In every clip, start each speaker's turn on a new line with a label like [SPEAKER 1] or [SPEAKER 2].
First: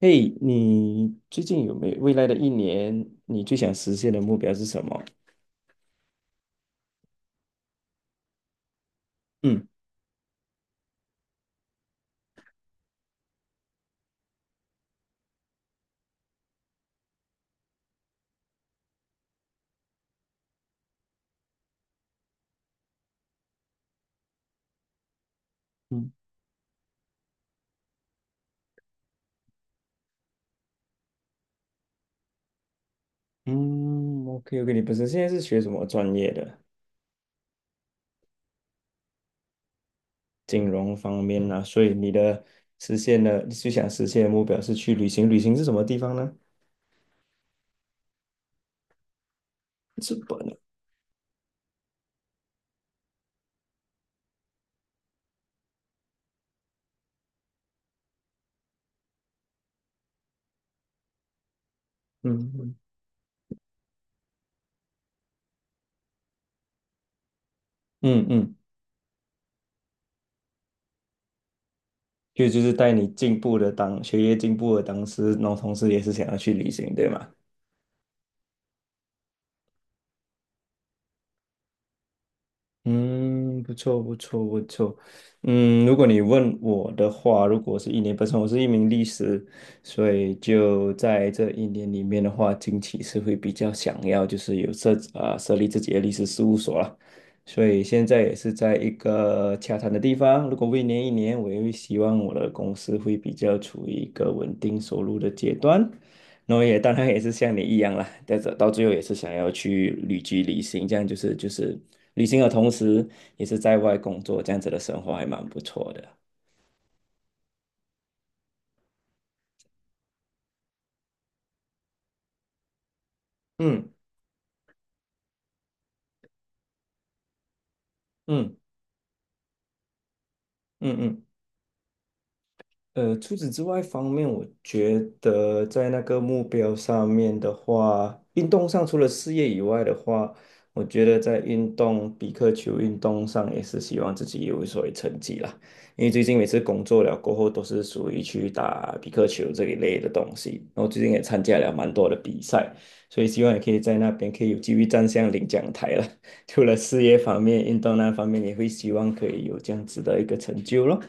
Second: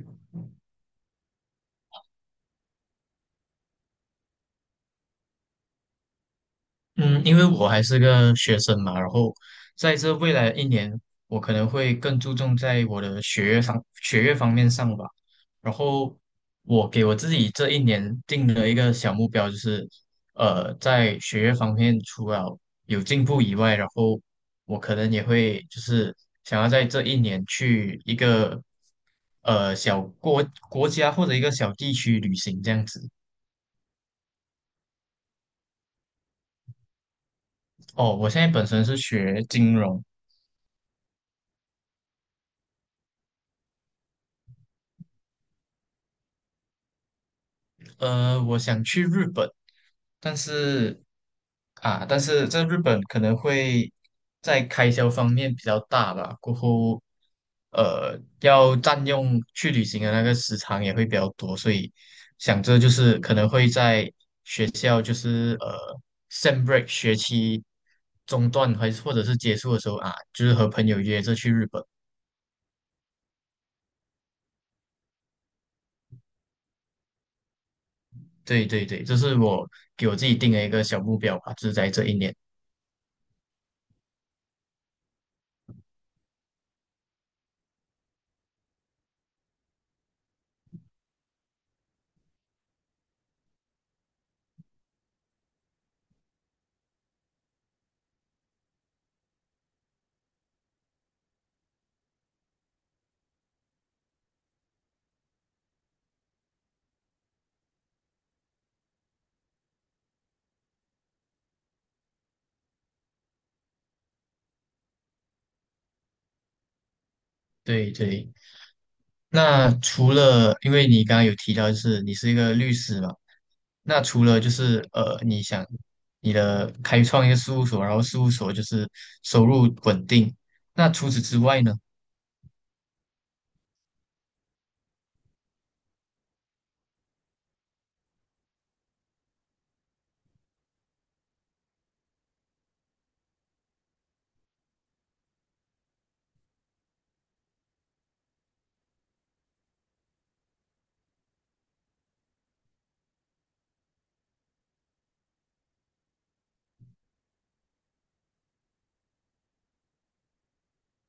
[SPEAKER 1] 嘿，你最近有没有未来的一年，你最想实现的目标是什么？
[SPEAKER 2] 嗯，因为我还是个学生嘛，然后
[SPEAKER 1] 嗯
[SPEAKER 2] 在这未来的一年，我可能会更注重在我的学业上、学业方面上吧。然后我给我自己这一年定了一个小目标，就是在学业方面除了有进步以外，然后我可能也会就
[SPEAKER 1] 嗯
[SPEAKER 2] 是想要在这一年去一个小国国家或者一个小地区旅行这样子。
[SPEAKER 1] 嗯，OK OK，你本身现在是学什么专业的？
[SPEAKER 2] 哦，我现在本身是学金融，
[SPEAKER 1] 金融方面啊，所以实现的你最想实现的目标是去旅行，旅行是什么地方呢？
[SPEAKER 2] 我想去日本，
[SPEAKER 1] 日
[SPEAKER 2] 但
[SPEAKER 1] 本啊。
[SPEAKER 2] 是但是在日本可能会在开销方面比较大吧，过后要占用去旅行的那个时长也会比较多，所以
[SPEAKER 1] 嗯
[SPEAKER 2] 想
[SPEAKER 1] 嗯
[SPEAKER 2] 着就是可能会在学校就是sem break 学期
[SPEAKER 1] 嗯
[SPEAKER 2] 中
[SPEAKER 1] 嗯，
[SPEAKER 2] 断还是或者是结束的时候啊，就是和朋友约着去日本。
[SPEAKER 1] 就是带你进步的当学业进步的当时，然后同时也是想要去旅行，对吗？
[SPEAKER 2] 对对对，这是我给我自己定的一个小目标吧，就是在这一年。
[SPEAKER 1] 嗯，不错，不错，不错。嗯，如果你问我的话，如果是一年，本身我是一名律师，所以就在这一年里面的话，近期是会比较想要就是有设立自己的律师事务所了。所以现在也是在一个洽谈的地方。如果未年一年，我也会希望我的公司会比较处于一个稳定收入的阶段，那我也当然也是像你一样啦，但是到最后也是想要去旅居旅行，这样就是旅行的同时也是在外工作，这样子的生活还蛮不错的。
[SPEAKER 2] 对对。那除了，因为你刚刚有提到，就是你是一个律师嘛，
[SPEAKER 1] 嗯
[SPEAKER 2] 那除了就是你的开创一个事务所，然后事务所
[SPEAKER 1] 嗯
[SPEAKER 2] 就是收入稳定，那
[SPEAKER 1] 嗯
[SPEAKER 2] 除此
[SPEAKER 1] 嗯。
[SPEAKER 2] 之外呢？
[SPEAKER 1] 除此之外方面，我觉得在那个目标上面的话，运动上除了事业以外的话，我觉得在运动比克球运动上也是希望自己有所谓成绩啦。因为最近每次工作了过后，都是属于去打比克球这一类的东西。然后最近也参加了蛮多的比赛，所以希望也可以在那边可以有机会站上领奖台了。除了事业方面，运动那方面也会希望可以有这样子的一个成就咯。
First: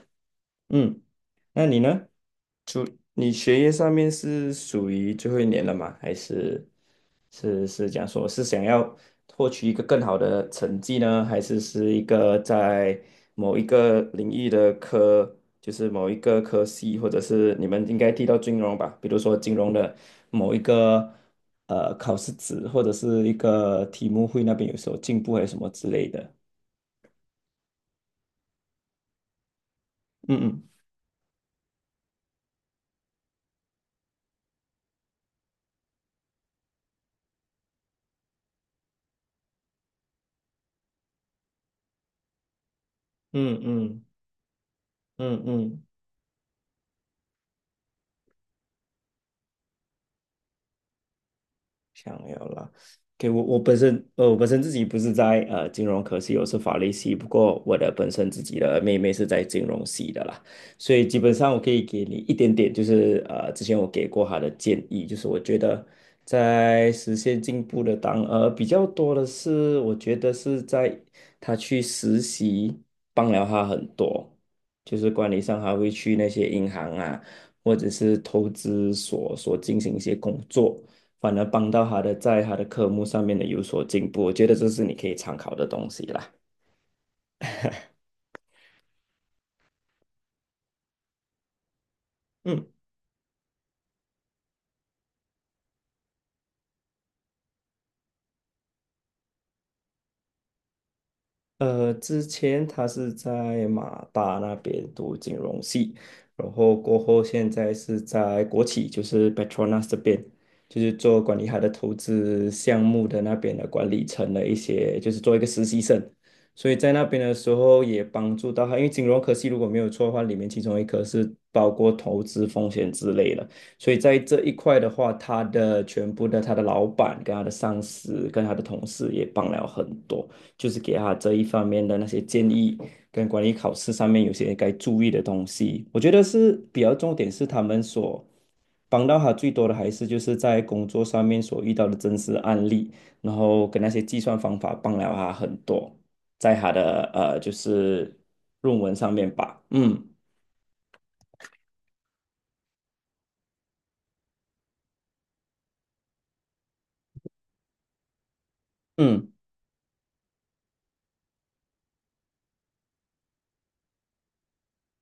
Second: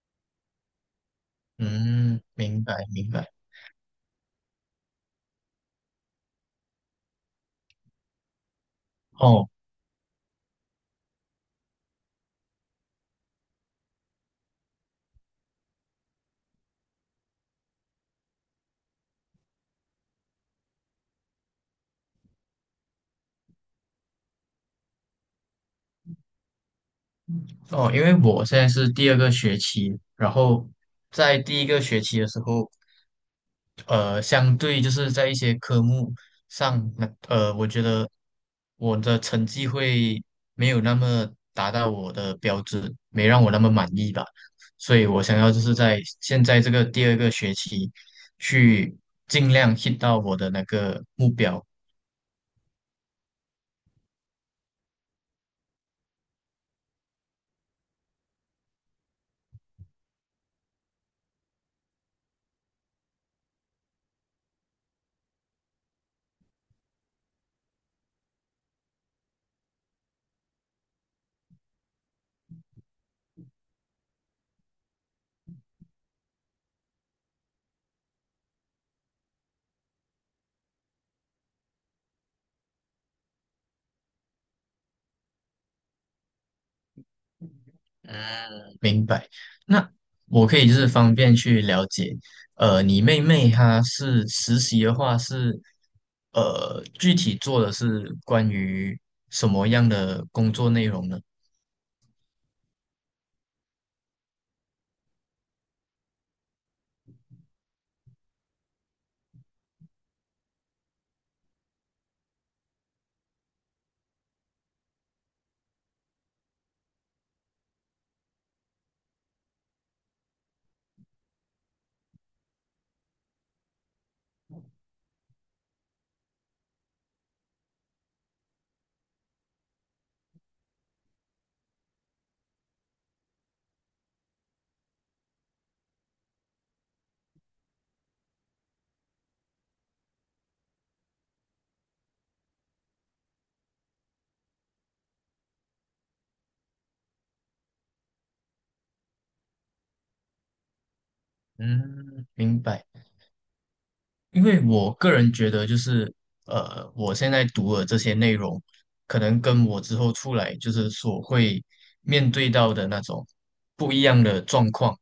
[SPEAKER 1] 嗯，那你呢？
[SPEAKER 2] 嗯，明白明
[SPEAKER 1] 你
[SPEAKER 2] 白。
[SPEAKER 1] 学业上面是属于最后一年了吗？还是是讲说是想要
[SPEAKER 2] 哦
[SPEAKER 1] 获取一个更好的成绩呢？还是是一个在某一个领域的科，就是某一个科系，或者是你们应该提到金融吧？比如说金融的某一个考试纸，或者是一个题目会那边有时候进步还是什么之类的。
[SPEAKER 2] 哦，因为我现在是第二个学期，然
[SPEAKER 1] 嗯
[SPEAKER 2] 后在第一个学期的时候，相对就是在一些科目上，那我觉得我的成绩会没有那么达到我的标准，没让我
[SPEAKER 1] 嗯
[SPEAKER 2] 那么满
[SPEAKER 1] 嗯
[SPEAKER 2] 意吧。所以我想
[SPEAKER 1] 嗯嗯
[SPEAKER 2] 要就是
[SPEAKER 1] 嗯。
[SPEAKER 2] 在现在这个第二个学期去尽量 hit 到我的那个目标。
[SPEAKER 1] 想要啦，我本身我本身自己不是在金融科系，我是法律系。不过我的本身自己的妹妹是在金融系的啦，所以基本上我可以给你一点点，就是之前我给过她的建议，就是我觉得在实现进步的当比较多的是，我觉得是在她去实习帮了她很多，就是管理上还会去那些银行啊，或者是投资所进行一些工作。反而帮到他的在他的科目上面的有所进步。我觉得这是你可以参考的东西啦。
[SPEAKER 2] 那我可以就是方便去了解，
[SPEAKER 1] 嗯。
[SPEAKER 2] 你妹妹她是实习的话是，具体做的是关于什么样的工作内容呢？
[SPEAKER 1] 之前他是在马大那边读金融系，然后过后现在是在国企，就是 Petronas 这边，就是做管理他的投资项目的那边的管理层的一些，就是做一个实习生。所以在那边的时候也帮助到他，因为金融科系如果没有错的话，里面其中一科是包括投资风险之类的，所以在这一块的话，他的老板跟他的上司跟他的同事也帮了很多。就是给他这一方面的那些建议，跟管理考试上面有些该注意的东西。我觉得是比较重点是他们所帮到他最多的，还是就是在工作上面所遇到的真实案例，然后跟那些计算方法帮了他很多，在他的就是论文上面吧。嗯
[SPEAKER 2] 嗯，明白。因为我个人觉得，就是我现在读的这些内容，可
[SPEAKER 1] 嗯
[SPEAKER 2] 能跟我之后出来就是所会面对到的那种不一样的状况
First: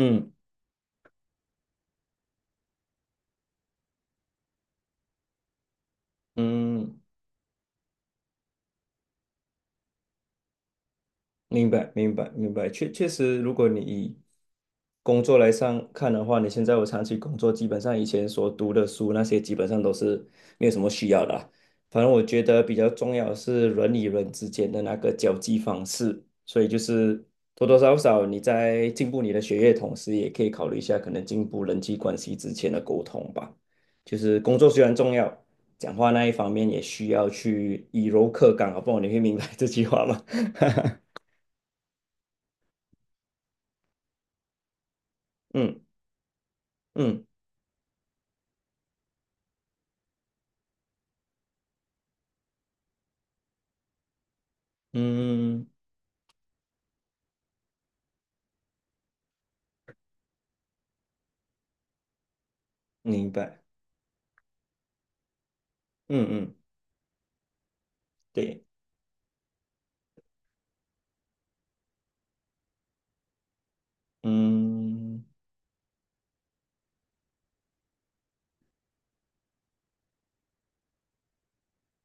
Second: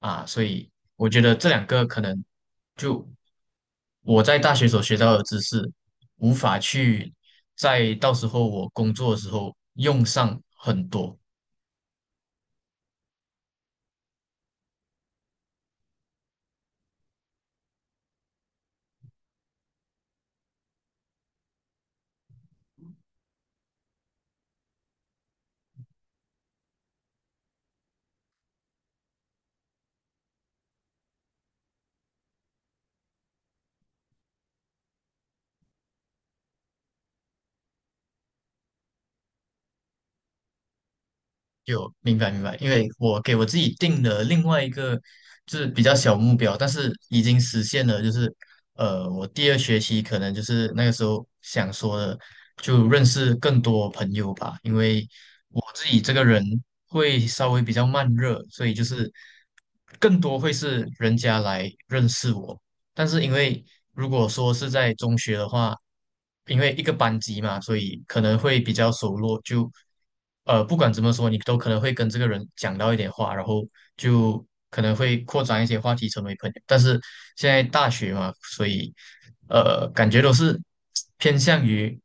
[SPEAKER 2] 啊，所以我觉得这两个可能就我在大学所学到的知识，无法
[SPEAKER 1] 嗯嗯。
[SPEAKER 2] 去在到时候我工作的时候用上很多。
[SPEAKER 1] 明白，明白，明白。确确实，如果你以工作来上看的话，你现在我长期工作，基本上以前所读的书那些，基本上都是没有什么需要的啊。反正我觉得比较重要的是人与人之间的那个交际方式，所以就是多多少少你在进步你的学业，同时也可以考虑一下可能进步人际关系之间的沟通吧。就是工作虽然重要，讲话那一方面也需要去以柔克刚啊，好不好？你会明白这句话吗？
[SPEAKER 2] 有，明白明白，因为我给我自己定了另外一个就是
[SPEAKER 1] 嗯
[SPEAKER 2] 比较小目标，但是已
[SPEAKER 1] 嗯。
[SPEAKER 2] 经实现了，就是我第二学期可能就是那个时候想说的，就认识更多朋友吧，因为我
[SPEAKER 1] 嗯，
[SPEAKER 2] 自己这个人会稍微比较慢热，所以就是更多会是人家来认识我，但是
[SPEAKER 1] 明
[SPEAKER 2] 因
[SPEAKER 1] 白。
[SPEAKER 2] 为如果说是在中学的话，
[SPEAKER 1] 嗯嗯，
[SPEAKER 2] 因为一个班级嘛，所以可能会
[SPEAKER 1] 对，
[SPEAKER 2] 比较熟络，就不管怎么说，你都可能会跟这个人讲到一点话，然后就可能会
[SPEAKER 1] 嗯
[SPEAKER 2] 扩展一些话题，成为朋友。但是现在大学嘛，所以感觉都是偏向于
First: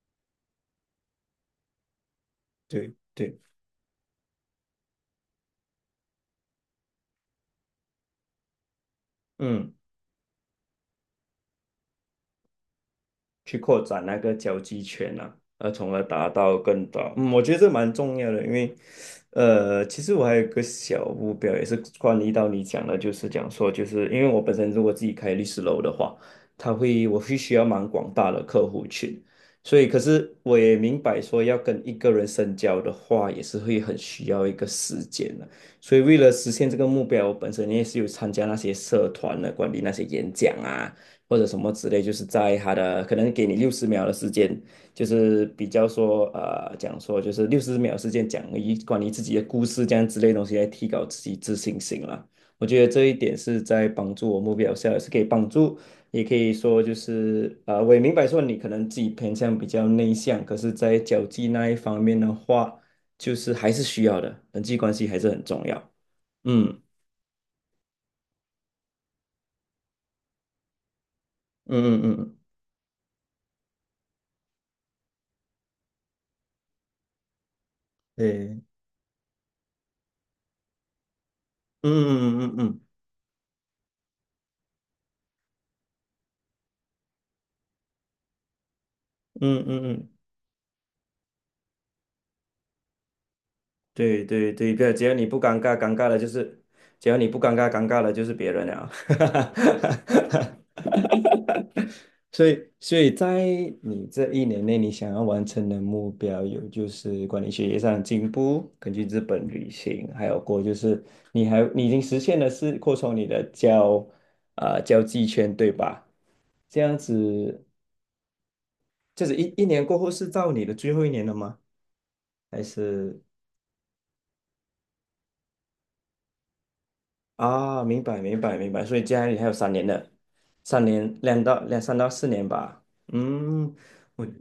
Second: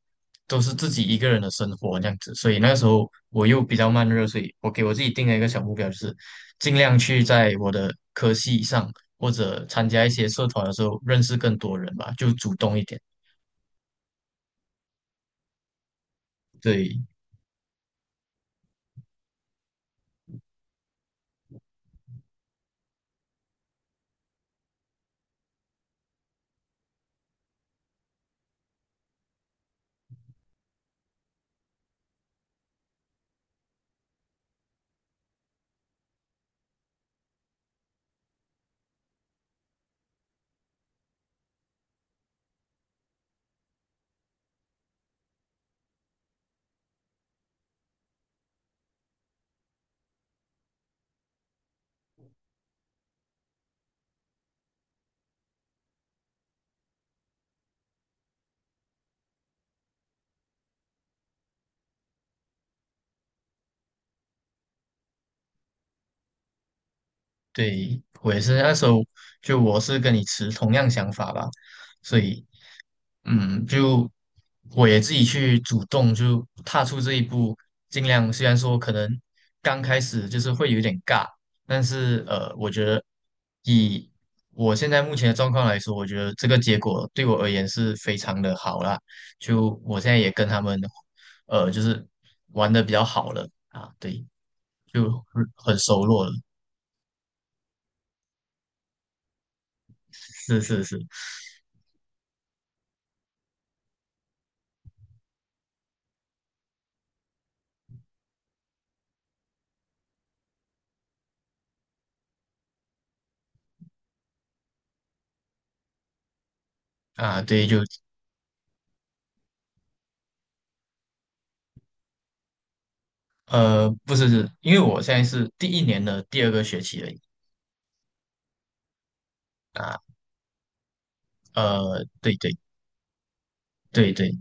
[SPEAKER 2] 都是自己一个人的生活这样子，所以那个时
[SPEAKER 1] 对
[SPEAKER 2] 候
[SPEAKER 1] 对，
[SPEAKER 2] 我又比较慢热，所以我给我自己定了一个小目标，就是尽量去在我的科系上。或者
[SPEAKER 1] 嗯。
[SPEAKER 2] 参加一些社团的时候认识更多人吧，就主动一点。
[SPEAKER 1] 去扩展那个交际圈啊，从而达到更
[SPEAKER 2] 对
[SPEAKER 1] 大。嗯，我觉得这蛮重要的，因为，其实我还有一个小目标，也是关于到你讲的，就是讲说，就是因为我本身如果自己开律师楼的话，他会我必需要蛮广大的客户群，所以可是我也明白说，要跟一个人深交的话，也是会很需要一个时间的。所以为了实现这个目标，我本身也是有参加那些社团的，管理那些演讲啊。或者什么之类，就是在他的可能给你六十秒的时间，就是比较说讲说就是六十秒时间讲一关于自己的故事这样之类的东西来提高自己自信心啦。我觉得这一点是在帮助我目标下，也是可以帮助，也可以说就是我也明白说你可能自己偏向比较内向，可是在交际那一方面的话，就是还是需要的，人际关系还是很重要。嗯
[SPEAKER 2] 对，我也是那时候就我是跟你持同样想法吧，
[SPEAKER 1] 嗯嗯嗯
[SPEAKER 2] 所
[SPEAKER 1] 嗯
[SPEAKER 2] 以嗯，就我也自己去主动就踏出这一步，尽量虽然
[SPEAKER 1] 对，
[SPEAKER 2] 说可能刚开始就是会有点尬，但是
[SPEAKER 1] 嗯嗯
[SPEAKER 2] 我
[SPEAKER 1] 嗯
[SPEAKER 2] 觉得以我现在目前的状况来说，我觉得这个结果对我而言是非常的好啦。
[SPEAKER 1] 嗯嗯
[SPEAKER 2] 就
[SPEAKER 1] 嗯嗯
[SPEAKER 2] 我现
[SPEAKER 1] 嗯。
[SPEAKER 2] 在也跟他们就是玩的比较好了啊，对，
[SPEAKER 1] 对对对，对，
[SPEAKER 2] 就
[SPEAKER 1] 只要你不
[SPEAKER 2] 很
[SPEAKER 1] 尴尬，
[SPEAKER 2] 很
[SPEAKER 1] 尴
[SPEAKER 2] 熟
[SPEAKER 1] 尬的
[SPEAKER 2] 络
[SPEAKER 1] 就
[SPEAKER 2] 了，
[SPEAKER 1] 是，只要你不尴尬，尴尬的就是别人了。
[SPEAKER 2] 是是是
[SPEAKER 1] 所以，所以在你这一年内，你想要完成的目标有就是管理学业上的进步，根据日本旅行，还有过就是你已经实现的是扩充你的交际圈，对吧？这样
[SPEAKER 2] 啊，
[SPEAKER 1] 子，
[SPEAKER 2] 对，就
[SPEAKER 1] 就是一年过后是到你的最后一年了吗？还是？
[SPEAKER 2] 不是是，因为我现在是第一年的第二个学期而已。
[SPEAKER 1] 啊，明白明白明白，所以家里还有三年
[SPEAKER 2] 啊。
[SPEAKER 1] 的，三年两到两三到四
[SPEAKER 2] 对
[SPEAKER 1] 年
[SPEAKER 2] 对
[SPEAKER 1] 吧。嗯，
[SPEAKER 2] 对
[SPEAKER 1] 我
[SPEAKER 2] 对，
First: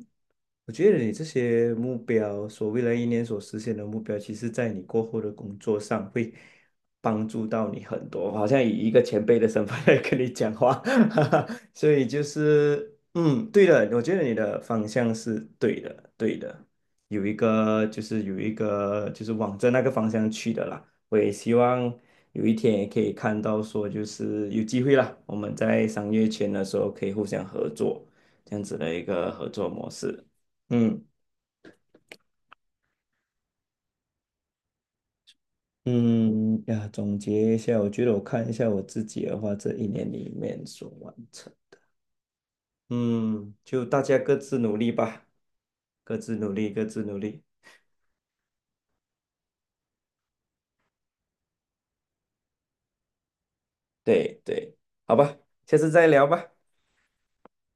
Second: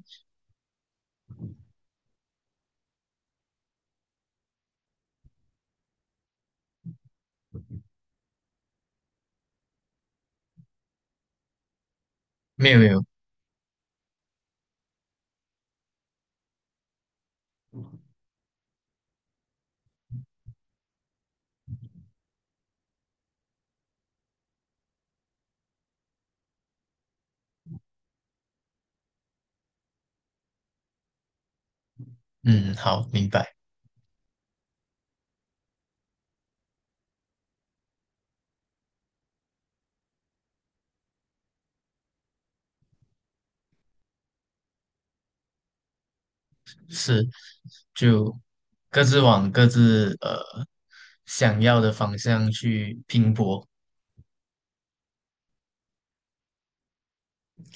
[SPEAKER 1] 我觉得你这些目标，所未来一年所实现的目标，其实在你过后的工作上会帮助到你很多。好像以一个前辈的身份 来跟你讲话，哈哈，所以就
[SPEAKER 2] 没有没
[SPEAKER 1] 是
[SPEAKER 2] 有，
[SPEAKER 1] 嗯，对的，我觉得你的方向是对的，对的，有一个就是往着那个方向去的啦。我也希望有一天也可以看到说，就是有机会啦，我们在商业圈的时候可以互相合作，这样子的一个合作模式。嗯
[SPEAKER 2] 嗯，好，明白，
[SPEAKER 1] 嗯呀，总结一下，我觉得我看一下我自己的话，这一年里面所完成，嗯，就大家各自努力吧，各自努力，各自努
[SPEAKER 2] 是，
[SPEAKER 1] 力。
[SPEAKER 2] 就各自往各自想要的方向去拼搏。
[SPEAKER 1] 对对，好吧，下次再聊吧，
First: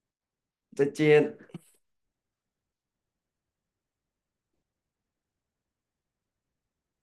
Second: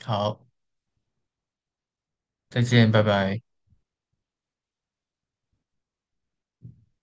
[SPEAKER 2] 好，
[SPEAKER 1] 再见。
[SPEAKER 2] 再见，拜拜。